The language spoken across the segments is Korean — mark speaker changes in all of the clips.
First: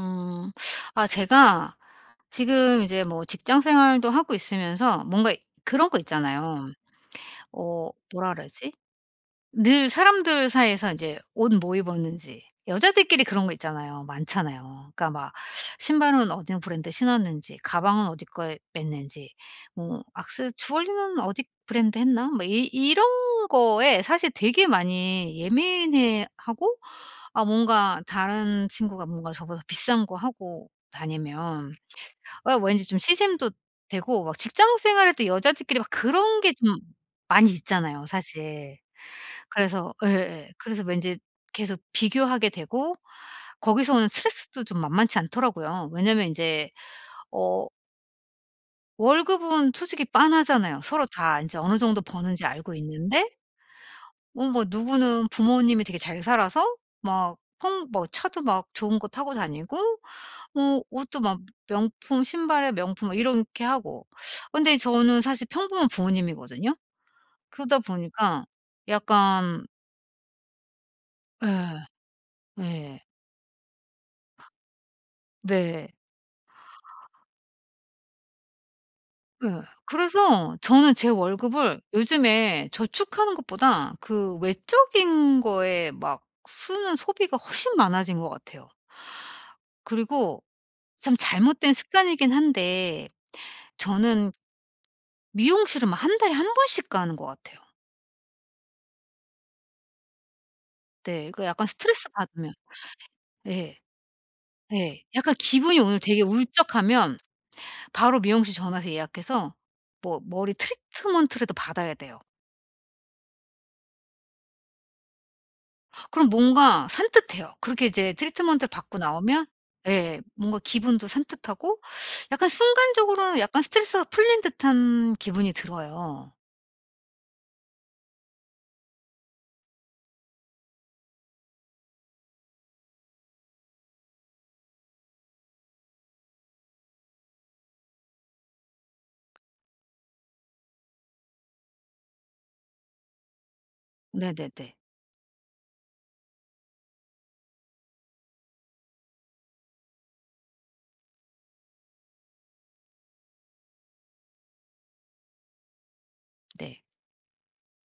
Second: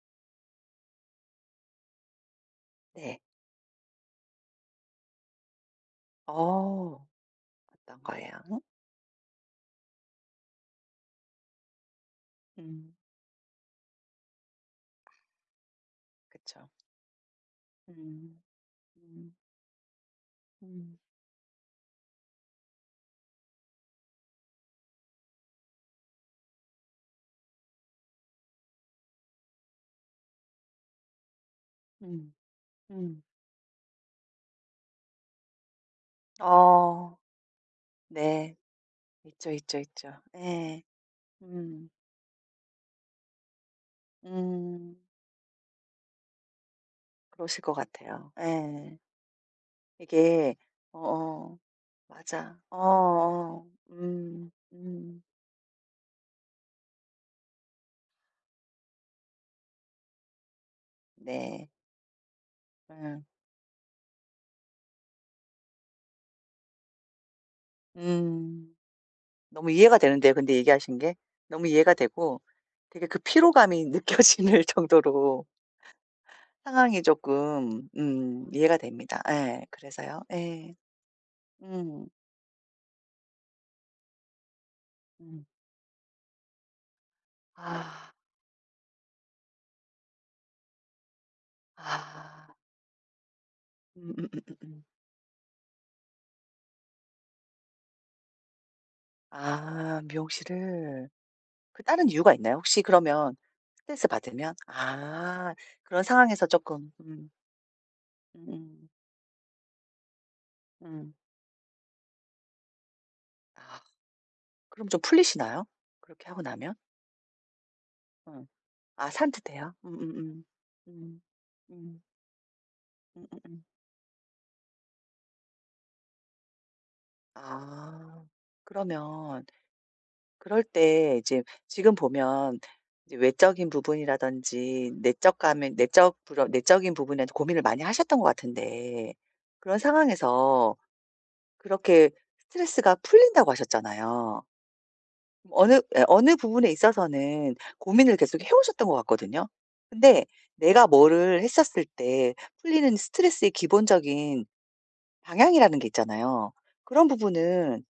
Speaker 1: 음. 아 제가 지금 이제
Speaker 2: 네.
Speaker 1: 뭐 직장 생활도 하고 있으면서 뭔가 그런 거 있잖아요.
Speaker 2: 어.
Speaker 1: 어
Speaker 2: 어떤 거예요?
Speaker 1: 뭐라 그러지? 늘 사람들 사이에서 이제 옷 뭐 입었는지
Speaker 2: 음.
Speaker 1: 여자들끼리 그런 거 있잖아요. 많잖아요. 그러니까 막 신발은 어디
Speaker 2: 그쵸.
Speaker 1: 브랜드 신었는지, 가방은 어디
Speaker 2: 음.
Speaker 1: 거 맸는지,
Speaker 2: 음.
Speaker 1: 뭐 액세
Speaker 2: 음.
Speaker 1: 주얼리는 어디 브랜드 했나? 뭐 이 이런 거에 사실 되게 많이 예민해 하고 아 뭔가 다른 친구가 뭔가 저보다 비싼 거 하고 다니면
Speaker 2: 음.
Speaker 1: 어 왠지 좀
Speaker 2: 음.
Speaker 1: 시샘도 되고 막 직장 생활할 때 여자들끼리 막 그런 게 좀
Speaker 2: 어.
Speaker 1: 많이 있잖아요
Speaker 2: 네.
Speaker 1: 사실.
Speaker 2: 있죠, 있죠,
Speaker 1: 그래서
Speaker 2: 있죠.
Speaker 1: 예예.
Speaker 2: 예.
Speaker 1: 그래서 왠지 계속
Speaker 2: 음.
Speaker 1: 비교하게 되고 거기서 오는 스트레스도 좀
Speaker 2: 음.
Speaker 1: 만만치 않더라고요. 왜냐면 이제
Speaker 2: 그러실
Speaker 1: 어
Speaker 2: 것 같아요. 예.
Speaker 1: 월급은 솔직히
Speaker 2: 이게
Speaker 1: 빤하잖아요. 서로 다 이제
Speaker 2: 어어.
Speaker 1: 어느 정도 버는지
Speaker 2: 맞아.
Speaker 1: 알고 있는데
Speaker 2: 어어.
Speaker 1: 뭐
Speaker 2: 음.
Speaker 1: 뭐
Speaker 2: 음.
Speaker 1: 누구는 부모님이 되게 잘 살아서 막 펑 뭐 차도 막 좋은 거 타고 다니고 뭐 옷도 막
Speaker 2: 네.
Speaker 1: 명품 신발에 명품 막
Speaker 2: 음.
Speaker 1: 이렇게 하고. 근데 저는 사실 평범한 부모님이거든요. 그러다 보니까
Speaker 2: 음.
Speaker 1: 약간
Speaker 2: 너무 이해가 되는데요, 근데 얘기하신 게. 너무 이해가
Speaker 1: 예.
Speaker 2: 되고
Speaker 1: 예.
Speaker 2: 되게 그 피로감이 느껴지는 정도로
Speaker 1: 네.
Speaker 2: 상황이 조금 이해가 됩니다.
Speaker 1: 예.
Speaker 2: 예. 그래서요.
Speaker 1: 그래서
Speaker 2: 예.
Speaker 1: 저는 제 월급을
Speaker 2: 음.
Speaker 1: 요즘에 저축하는 것보다 그 외적인
Speaker 2: 음.
Speaker 1: 거에 막 쓰는 소비가 훨씬
Speaker 2: 아.
Speaker 1: 많아진 것 같아요. 그리고 참 잘못된 습관이긴
Speaker 2: 아.
Speaker 1: 한데 저는
Speaker 2: 음음음음음.
Speaker 1: 미용실을 막 한 달에 한 번씩 가는 것 같아요.
Speaker 2: 아 미용실을.
Speaker 1: 네. 그 약간
Speaker 2: 그
Speaker 1: 스트레스
Speaker 2: 다른 이유가
Speaker 1: 받으면
Speaker 2: 있나요? 혹시 그러면
Speaker 1: 예.
Speaker 2: 스트레스 받으면?
Speaker 1: 예. 약간
Speaker 2: 아
Speaker 1: 기분이 오늘
Speaker 2: 그런
Speaker 1: 되게
Speaker 2: 상황에서 조금.
Speaker 1: 울적하면
Speaker 2: 음.
Speaker 1: 바로
Speaker 2: 음
Speaker 1: 미용실
Speaker 2: 음.
Speaker 1: 전화해서 예약해서 뭐 머리
Speaker 2: 음. 음.
Speaker 1: 트리트먼트라도 받아야 돼요.
Speaker 2: 아. 그럼 좀 풀리시나요? 그렇게
Speaker 1: 그럼
Speaker 2: 하고 나면?
Speaker 1: 뭔가 산뜻해요. 그렇게 이제
Speaker 2: 음.
Speaker 1: 트리트먼트를 받고
Speaker 2: 아
Speaker 1: 나오면
Speaker 2: 산뜻해요?
Speaker 1: 예 뭔가 기분도
Speaker 2: 음.
Speaker 1: 산뜻하고
Speaker 2: 음.
Speaker 1: 약간 순간적으로는 약간
Speaker 2: 음음음.
Speaker 1: 스트레스가 풀린 듯한 기분이 들어요.
Speaker 2: 아. 그러면 그럴 때 이제 지금 보면 이제 외적인 부분이라든지 내적 감에 내적 불어 내적인 부분에 고민을 많이 하셨던 것 같은데 그런 상황에서 그렇게 스트레스가 풀린다고 하셨잖아요.
Speaker 1: 네네네.
Speaker 2: 어느 예 어느 부분에 있어서는 고민을 계속 해 오셨던 것 같거든요. 근데 내가 뭐를 했었을 때 풀리는 스트레스의 기본적인 방향이라는 게 있잖아요.
Speaker 1: 네.
Speaker 2: 그런 부분은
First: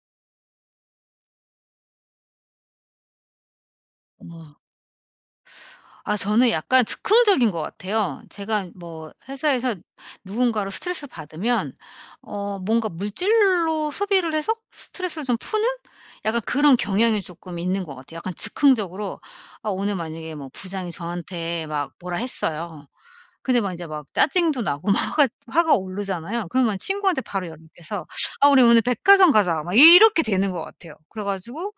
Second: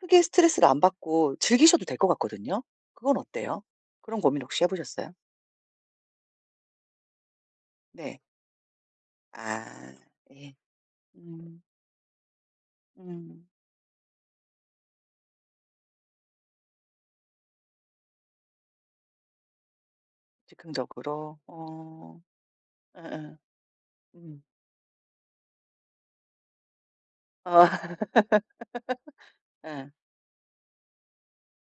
Speaker 2: 크게 스트레스를 안 받고 즐기셔도 될 것 같거든요. 그건 어때요? 그런 고민
Speaker 1: 어.
Speaker 2: 혹시 해 보셨어요?
Speaker 1: 아 저는 약간 즉흥적인 것 같아요.
Speaker 2: 네.
Speaker 1: 제가 뭐 회사에서
Speaker 2: 아 예.
Speaker 1: 누군가로 스트레스를
Speaker 2: 음.
Speaker 1: 받으면 어 뭔가
Speaker 2: 음.
Speaker 1: 물질로 소비를 해서 스트레스를 좀 푸는 약간 그런 경향이 조금 있는 것 같아요. 약간 즉흥적으로 아 오늘 만약에 뭐 부장이
Speaker 2: 즉흥적으로.
Speaker 1: 저한테 막 뭐라
Speaker 2: 어.
Speaker 1: 했어요.
Speaker 2: 예예.
Speaker 1: 근데 막 이제 막
Speaker 2: 음.
Speaker 1: 짜증도 나고 막 화가 오르잖아요. 그러면 친구한테 바로
Speaker 2: 어.
Speaker 1: 연락해서 "아 우리 오늘 백화점 가자." 막
Speaker 2: 예.
Speaker 1: 이렇게 되는 것 같아요. 그래 가지고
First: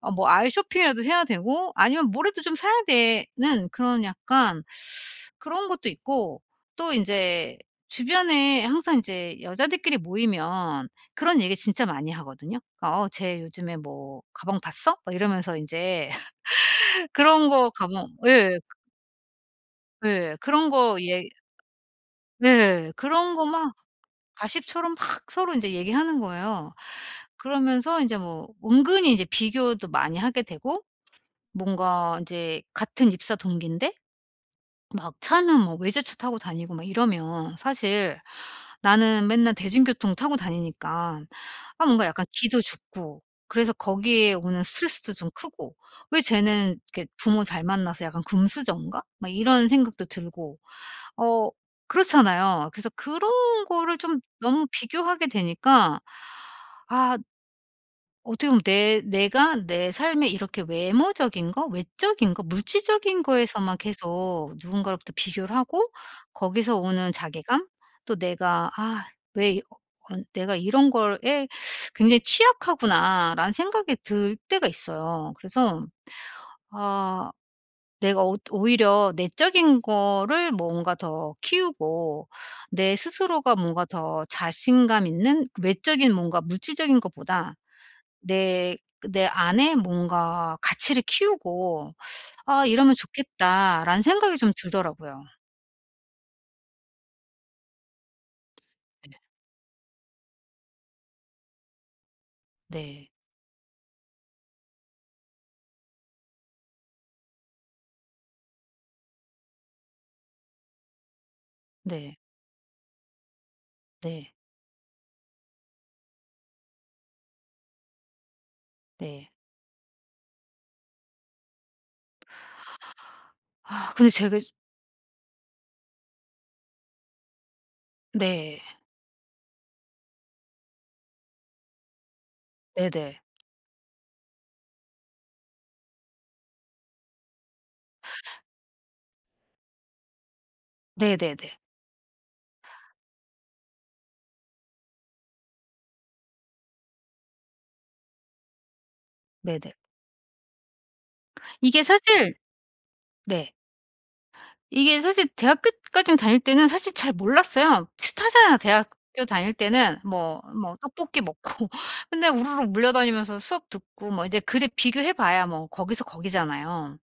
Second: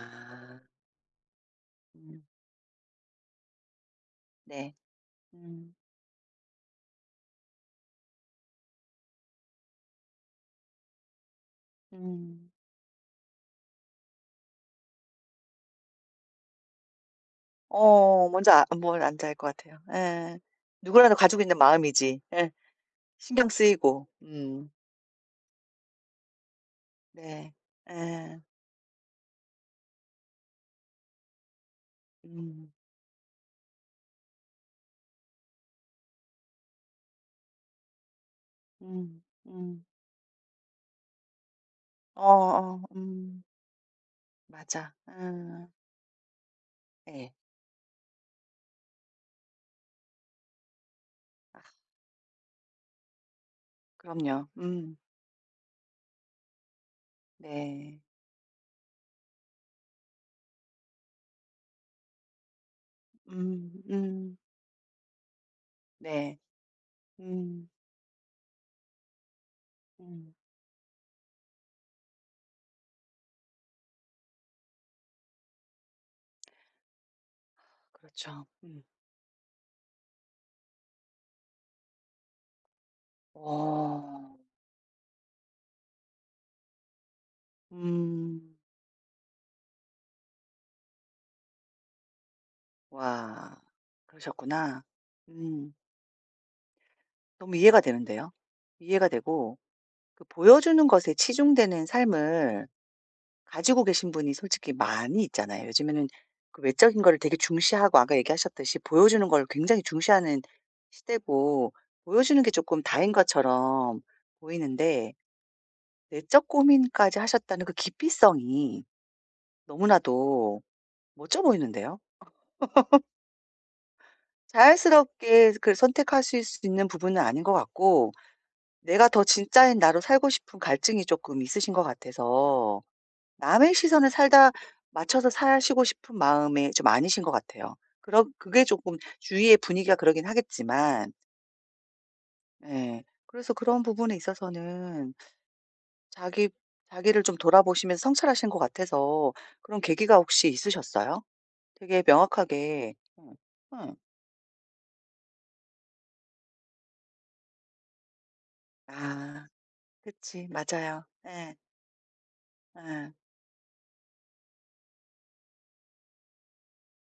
Speaker 1: 아 뭐 아이 쇼핑이라도 해야 되고 아니면
Speaker 2: 음.
Speaker 1: 뭐라도 좀 사야 되는 그런 약간
Speaker 2: 네.
Speaker 1: 그런
Speaker 2: 음.
Speaker 1: 것도 있고 또 인제 주변에 항상 인제 여자들끼리 모이면 그런 얘기 진짜 많이
Speaker 2: 음.
Speaker 1: 하거든요. 그러니까 "어 쟤 요즘에 뭐 가방 봤어?" 막 이러면서 인제 그런 거 가방
Speaker 2: 어 뭔지
Speaker 1: 예.
Speaker 2: 아 뭔 뭔지 것 같아요.
Speaker 1: 예.
Speaker 2: 예.
Speaker 1: 그런 거
Speaker 2: 누구라도
Speaker 1: 얘
Speaker 2: 가지고 있는 마음이지. 예.
Speaker 1: 네. 그런 거
Speaker 2: 신경
Speaker 1: 막
Speaker 2: 쓰이고. 음.
Speaker 1: 가십처럼 막 서로 이제 얘기하는 거예요.
Speaker 2: 네.
Speaker 1: 그러면서 이제
Speaker 2: 예.
Speaker 1: 뭐 은근히 이제 비교도 많이 하게 되고 뭔가 이제
Speaker 2: 음.
Speaker 1: 같은 입사 동기인데 막 차는 뭐 외제차 타고 다니고 막 이러면 사실
Speaker 2: 음.
Speaker 1: 나는 맨날
Speaker 2: 음.
Speaker 1: 대중교통 타고 다니니까 아 뭔가 약간 기도
Speaker 2: 어어.
Speaker 1: 죽고
Speaker 2: 음.
Speaker 1: 그래서 거기에 오는
Speaker 2: 맞아.
Speaker 1: 스트레스도 좀
Speaker 2: 음.
Speaker 1: 크고 '왜 쟤는 이렇게
Speaker 2: 예.
Speaker 1: 부모 잘 만나서 약간 금수저인가?' 막 이런 생각도 들고 어
Speaker 2: 아.
Speaker 1: 그렇잖아요. 그래서 그런 거를 좀
Speaker 2: 그럼요.
Speaker 1: 너무
Speaker 2: 음.
Speaker 1: 비교하게 되니까 아
Speaker 2: 네.
Speaker 1: 어떻게 보면 내 내가 내 삶에 이렇게 외모적인 거, 외적인 거, 물질적인 거에서만
Speaker 2: 음.
Speaker 1: 계속 누군가로부터 비교를 하고
Speaker 2: 네.
Speaker 1: 거기서 오는 자괴감
Speaker 2: 음
Speaker 1: 또 내가 '아 왜
Speaker 2: 음.
Speaker 1: 내가 이런 거에 굉장히 취약하구나.'라는 생각이 들 때가 있어요. 그래서 아 내가 오
Speaker 2: 그렇죠. 음.
Speaker 1: 오히려 내적인 거를 뭔가 더 키우고 내 스스로가 뭔가
Speaker 2: 오.
Speaker 1: 더 자신감 있는 외적인 뭔가 물질적인 것보다
Speaker 2: 음.
Speaker 1: 내 안에 뭔가 가치를 키우고 '아 이러면
Speaker 2: 와
Speaker 1: 좋겠다.'라는 생각이 좀
Speaker 2: 그러셨구나.
Speaker 1: 들더라고요.
Speaker 2: 음. 너무 이해가 되는데요. 이해가
Speaker 1: 네.
Speaker 2: 되고 그 보여주는 것에 치중되는 삶을
Speaker 1: 네.
Speaker 2: 가지고 계신 분이 솔직히 많이 있잖아요. 요즘에는 그 외적인 거를 되게 중시하고 아까 얘기하셨듯이 보여주는 걸 굉장히 중시하는 시대고
Speaker 1: 네.
Speaker 2: 보여주는 게 조금 다인 것처럼
Speaker 1: 네.
Speaker 2: 보이는데 내적 고민까지 하셨다는 그 깊이성이
Speaker 1: 네.
Speaker 2: 너무나도 멋져 보이는데요.
Speaker 1: 아 근데 제가
Speaker 2: 자연스럽게 그 선택하실 수 있는 부분은 아닌 것 같고
Speaker 1: 네.
Speaker 2: 내가 더 진짜인 나로 살고 싶은 갈증이 조금 있으신 것 같아서
Speaker 1: 네네.
Speaker 2: 남의 시선에 살다 맞춰서 사시고 싶은 마음이 좀 아니신 것 같아요. 그럼 그게 조금 주위의 분위기가 그러긴 하겠지만
Speaker 1: 네네네.
Speaker 2: 예. 그래서 그런 부분에 있어서는 자기 자기를 좀 돌아보시면서 성찰하신 것 같아서
Speaker 1: 네네.
Speaker 2: 그런 계기가 혹시 있으셨어요?
Speaker 1: 이게
Speaker 2: 되게
Speaker 1: 사실
Speaker 2: 명확하게 응.
Speaker 1: 네.
Speaker 2: 응.
Speaker 1: 이게 사실 대학교까지 다닐 때는 사실 잘 몰랐어요. 스타잖아. 대학교
Speaker 2: 아
Speaker 1: 다닐 때는 뭐
Speaker 2: 그치.
Speaker 1: 뭐
Speaker 2: 맞아요.
Speaker 1: 떡볶이
Speaker 2: 예.
Speaker 1: 먹고 근데 우르르 물려다니
Speaker 2: 예.
Speaker 1: 면서 수업 듣고 뭐 이제 그래 비교해 봐야 뭐 거기서 거기잖아요.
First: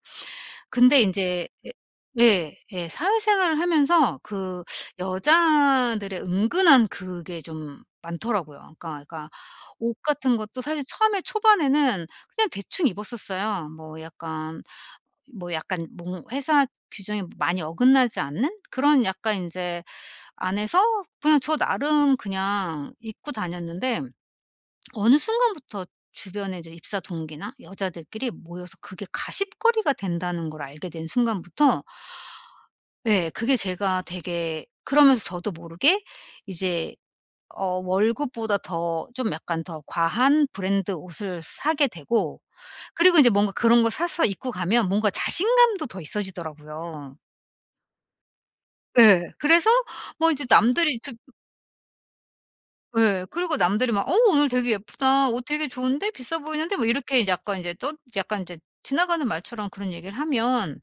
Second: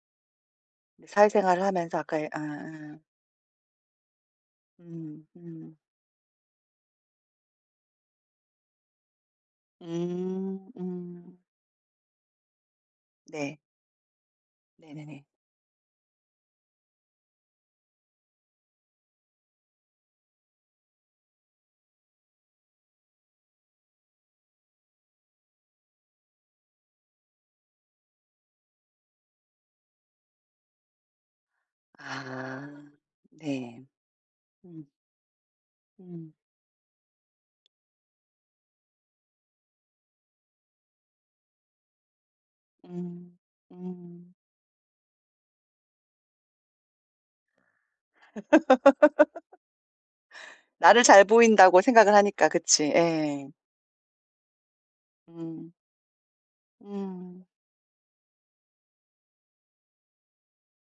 Speaker 1: 근데
Speaker 2: 근데
Speaker 1: 이제
Speaker 2: 사회생활을 하면서 아까
Speaker 1: 예
Speaker 2: 예. 아
Speaker 1: 예. 예.
Speaker 2: 예.
Speaker 1: 사회생활을 하면서 그
Speaker 2: 음. 음.
Speaker 1: 여자들의 은근한 그게 좀 많더라고요. 그러니까 옷 같은
Speaker 2: 음.
Speaker 1: 것도 사실 처음에
Speaker 2: 음.
Speaker 1: 초반에는 그냥 대충
Speaker 2: 네.
Speaker 1: 입었었어요. 뭐 약간
Speaker 2: 네네네.
Speaker 1: 뭐 약간 뭔 회사 규정에 많이 어긋나지 않는 그런 약간 인제 안에서 그냥 저 나름 그냥 입고 다녔는데 어느 순간부터 주변에 이제 입사 동기나 여자들끼리 모여서 그게 가십거리가 된다는 걸 알게 된 순간부터
Speaker 2: 아
Speaker 1: 예 그게
Speaker 2: 네.
Speaker 1: 제가 되게
Speaker 2: 음
Speaker 1: 그러면서 저도 모르게
Speaker 2: 음
Speaker 1: 이제 어 월급보다 더 좀 약간 더 과한 브랜드 옷을 사게 되고 그리고 인제
Speaker 2: 음
Speaker 1: 뭔가 그런 걸 사서
Speaker 2: 음.
Speaker 1: 입고 가면 뭔가 자신감도 더 있어지더라고요. 예. 그래서 뭐 이제 남들이
Speaker 2: 나를
Speaker 1: 그
Speaker 2: 잘 보인다고 생각을 하니까 그치.
Speaker 1: 예.
Speaker 2: 예.
Speaker 1: 그리고 남들이 막 "어 오늘 되게 예쁘다. 옷 되게
Speaker 2: 음.
Speaker 1: 좋은데? 비싸 보이는데?" 뭐 이렇게
Speaker 2: 음.
Speaker 1: 약간 이제 또 약간 이제 지나가는 말처럼 그런 얘기를 하면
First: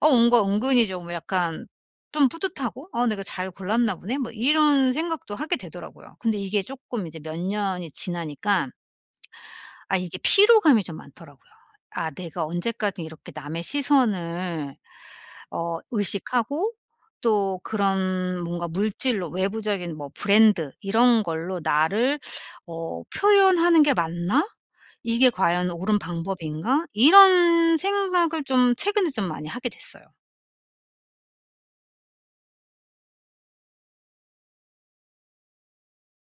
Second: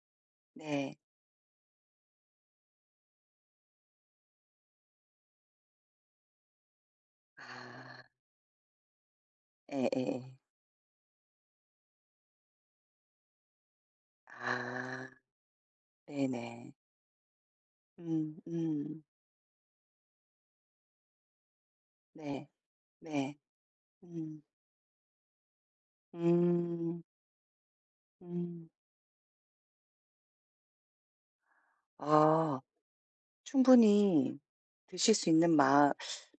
Speaker 1: 어 뭔가 은근히
Speaker 2: 네.
Speaker 1: 좀 약간 좀 뿌듯하고 '어 내가 잘 골랐나 보네.' 뭐 이런 생각도 하게 되더라고요. 근데 이게 쪼끔 이제 몇 년이
Speaker 2: 아
Speaker 1: 지나니까 아 이게
Speaker 2: 예예예.
Speaker 1: 피로감이 좀 많더라고요. '아 내가 언제까지 이렇게 남의 시선을
Speaker 2: 아
Speaker 1: 어
Speaker 2: 네네.
Speaker 1: 의식하고 또
Speaker 2: 음
Speaker 1: 그런 뭔가
Speaker 2: 음.
Speaker 1: 물질로 외부적인 뭐 브랜드 이런 걸로 나를
Speaker 2: 네.
Speaker 1: 어
Speaker 2: 네.
Speaker 1: '표현하는 게
Speaker 2: 음.
Speaker 1: 맞나? 이게 과연 옳은 방법인가?'
Speaker 2: 음.
Speaker 1: 이런 생각을
Speaker 2: 음.
Speaker 1: 좀 최근에 좀 많이 하게 됐어요.
Speaker 2: 아. 충분히 드실 수 있는 마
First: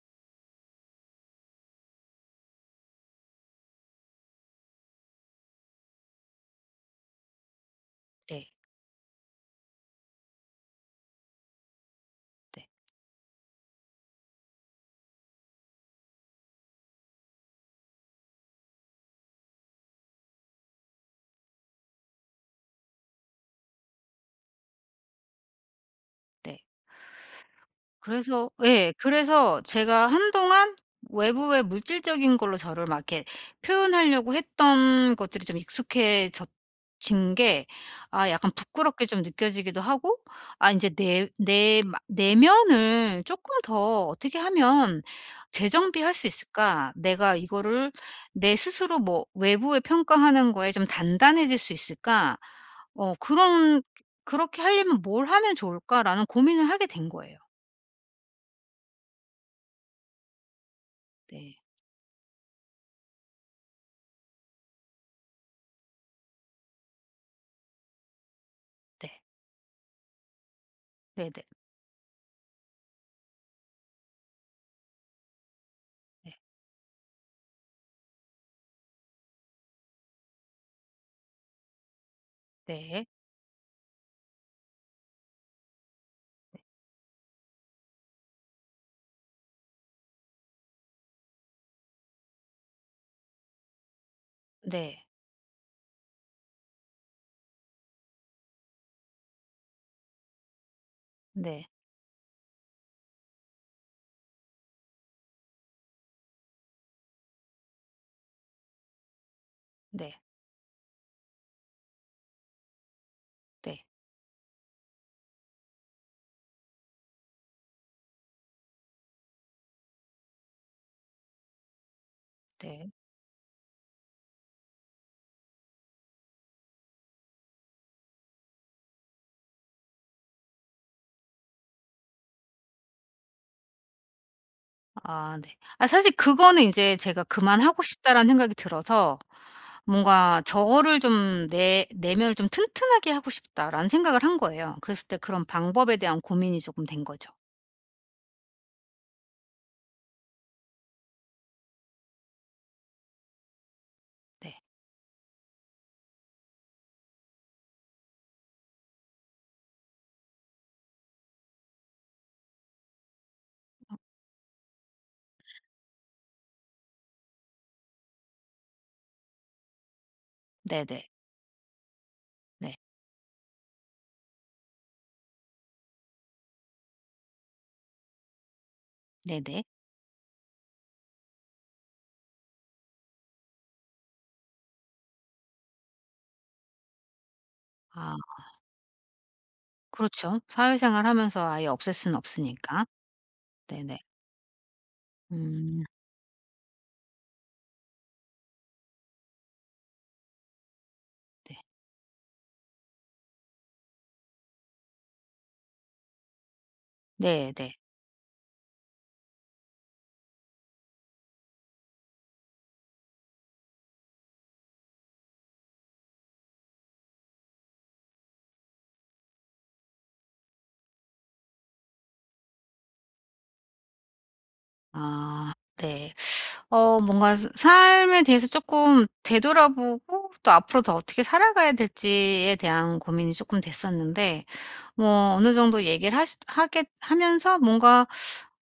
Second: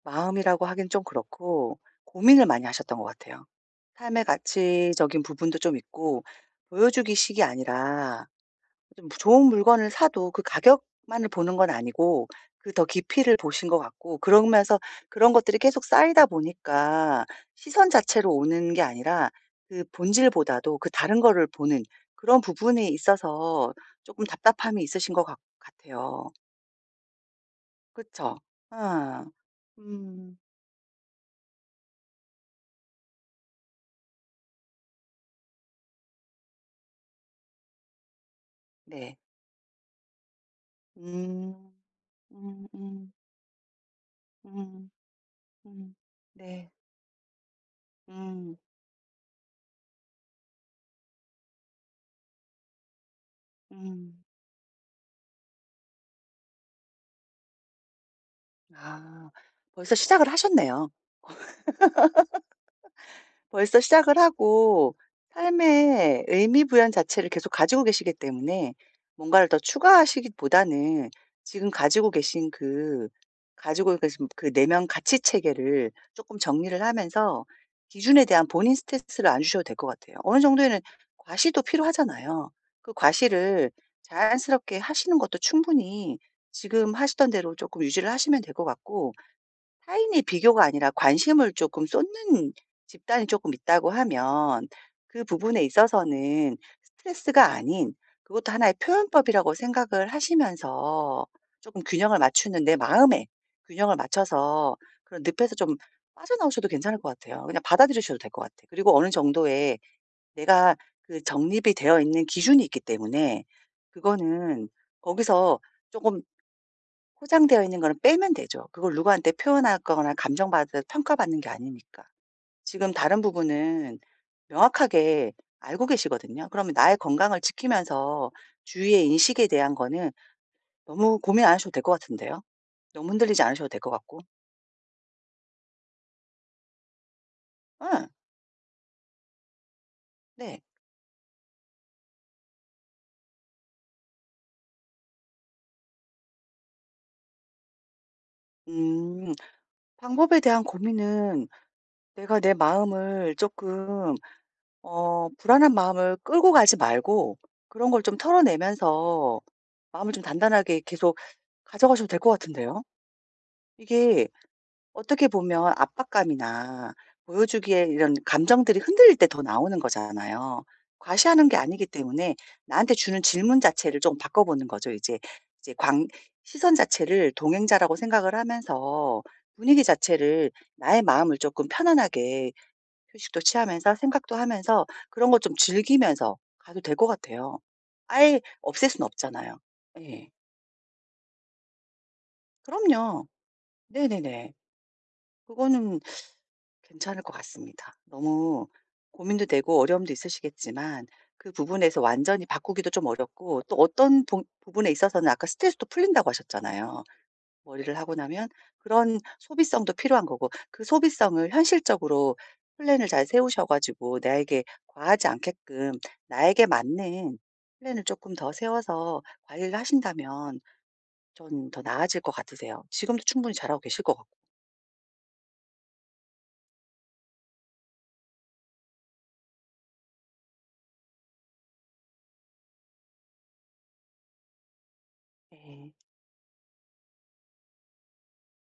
Speaker 2: 마음이라고 하긴 좀 그렇고 고민을 많이 하셨던 것 같아요. 삶의 가치적인 부분도 좀 있고 보여주기식이 아니라
Speaker 1: 네.
Speaker 2: 좀 좋은 물건을 사도 그 가격만을 보는 건 아니고
Speaker 1: 네.
Speaker 2: 그 더 깊이를 보신 것 같고 그러면서 그런 것들이 계속 쌓이다 보니까 시선 자체로 오는 게 아니라 그 본질보다도 그 다른 거를 보는 그런 부분에 있어서 조금 답답함이 있으신 것 같 같아요.
Speaker 1: 네.
Speaker 2: 그쵸.
Speaker 1: 그래서 예.
Speaker 2: 아.
Speaker 1: 그래서 제가
Speaker 2: 음.
Speaker 1: 한동안 외부의 물질적인 걸로 저를 막 이렇게 표현하려고 했던 것들이 좀 익숙해졌진 게 아 약간 부끄럽게
Speaker 2: 네.
Speaker 1: 좀 느껴지기도 하고 아 인제 내
Speaker 2: 음.
Speaker 1: 내 마
Speaker 2: 음 음.
Speaker 1: '내면을 쪼끔 더 어떻게
Speaker 2: 음.
Speaker 1: 하면
Speaker 2: 음.
Speaker 1: 재정비할 수
Speaker 2: 네.
Speaker 1: 있을까? 내가 이거를 내
Speaker 2: 음.
Speaker 1: 스스로 뭐 외부의 평가하는 거에 좀 단단해질 수 있을까? 어 그런
Speaker 2: 음.
Speaker 1: 그렇게 하려면 뭘 하면 좋을까?'라는 고민을 하게 된 거예요.
Speaker 2: 아 벌써 시작을 하셨네요.
Speaker 1: 네.
Speaker 2: 벌써 시작을 하고 삶의 의미 부여한 자체를 계속 가지고 계시기 때문에
Speaker 1: 네.
Speaker 2: 뭔가를 더 추가하시기보다는
Speaker 1: 네네.
Speaker 2: 지금 가지고 계신 그 내면 가치 체계를
Speaker 1: 네.
Speaker 2: 조금 정리를 하면서 기준에 대한 본인 스트레스를 안 주셔도 될 것 같아요. 어느 정도에는 과시도 필요하잖아요. 그
Speaker 1: 네.
Speaker 2: 과시를 자연스럽게 하시는 것도 충분히 지금 하시던 대로 조금 유지를 하시면 될 것 같고 타인의 비교가 아니라 관심을 조금 쏟는 집단이 조금 있다고 하면
Speaker 1: 네.
Speaker 2: 그 부분에 있어서는 스트레스가 아닌 그것도 하나의 표현법이라고 생각을 하시면서
Speaker 1: 네. 네.
Speaker 2: 조금 균형을 맞추는 내 마음에 균형을 맞춰서 그런 늪에서 좀 빠져나오셔도 괜찮을 것 같아요. 그냥 받아들이셔도 될 것 같아. 요 그리고 어느 정도의
Speaker 1: 네.
Speaker 2: 내가 그 정립이 되어 있는 기준이 있기 때문에
Speaker 1: 네.
Speaker 2: 그거는 거기서 조금 포장되어 있는 거는 빼면 되죠. 그걸 누구한테 표현하거나 감정받아 평가받는 게 아니니까.
Speaker 1: 네.
Speaker 2: 지금 다른 부분은 명확하게 알고 계시거든요. 그러면 나의 건강을 지키면서 주위의 인식에 대한 거는 너무 고민 안 하셔도 될 것 같은데요. 너무 흔들리지 않으셔도 될 것 같고.
Speaker 1: 아 네. 아 사실 그거는 인제 제가 '그만하고
Speaker 2: 응.
Speaker 1: 싶다.'라는 생각이 들어서 뭔가
Speaker 2: 네.
Speaker 1: '저를 좀 내 내면을 좀 튼튼하게 하고 싶다.'라는 생각을 한 거예요. 그랬을 때 그런 방법에 대한 고민이 쪼끔 된 거죠.
Speaker 2: 음, 방법에 대한 고민은 내가 내 마음을 조금,
Speaker 1: 네.
Speaker 2: 어, 불안한 마음을 끌고 가지 말고 그런 걸 좀 털어내면서 마음을 좀 단단하게 계속 가져가셔도 될 것 같은데요. 이게 어떻게 보면 압박감이나 보여주기에 이런 감정들이 흔들릴 때 더 나오는 거잖아요.
Speaker 1: 네네.
Speaker 2: 과시하는 게 아니기 때문에
Speaker 1: 네.
Speaker 2: 나한테 주는 질문 자체를 좀 바꿔보는 거죠. 이제 이제 광 시선 자체를 동행자라고 생각을 하면서
Speaker 1: 네네.
Speaker 2: 분위기 자체를 나의 마음을 조금 편안하게 휴식도 취하면서 생각도 하면서 그런 거 좀 즐기면서 가도 될 것 같아요.
Speaker 1: 아
Speaker 2: 아예 없앨 수는 없잖아요. 예.
Speaker 1: 그렇죠. 사회생활 하면서 아예 없앨 수는 없으니까.
Speaker 2: 그럼요.
Speaker 1: 네네.
Speaker 2: 네네네.
Speaker 1: 음.
Speaker 2: 그거는 괜찮을 것 같습니다. 너무 고민도 되고 어려움도 있으시겠지만 그
Speaker 1: 네.
Speaker 2: 부분에서 완전히 바꾸기도 좀 어렵고 또 어떤 부, 분에 있어서는 아까 스트레스도 풀린다고 하셨잖아요.
Speaker 1: 네네.
Speaker 2: 머리를 하고 나면 그런 소비성도 필요한 거고 그 소비성을 현실적으로 플랜을 잘 세우셔가지고 나에게 과하지 않게끔 나에게 맞는 플랜을 조금 더 세워서 관리를 하신다면 전 더 나아질 것 같으세요. 지금도 충분히 잘하고 계실 것 같고.
Speaker 1: 아 네. 어 뭔가 스 삶에 대해서 조금 되돌아보고 또 앞으로 더 어떻게 살아가야 될지에 대한 고민이 조금 됐었는데 뭐 어느 정도
Speaker 2: 네.
Speaker 1: 얘기를 하시 하게 하면서 뭔가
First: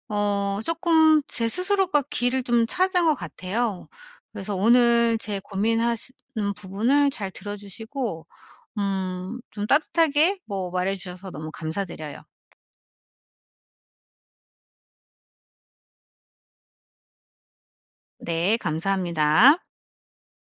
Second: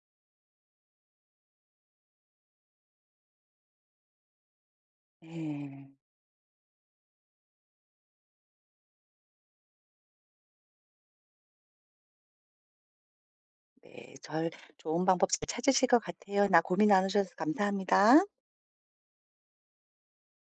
Speaker 1: 어 조금 제 스스로가 길을 좀 찾은 것 같아요. 그래서 오늘 제
Speaker 2: 네.
Speaker 1: 고민하시는 부분을 잘 들어 주시고 좀 따뜻하게 뭐 말해 주셔서 너무 감사드려요.
Speaker 2: 네. 절 좋은 방법 잘 찾으실 것 같아요. 나 고민 나누셔서 감사합니다.
Speaker 1: 네 감사합니다.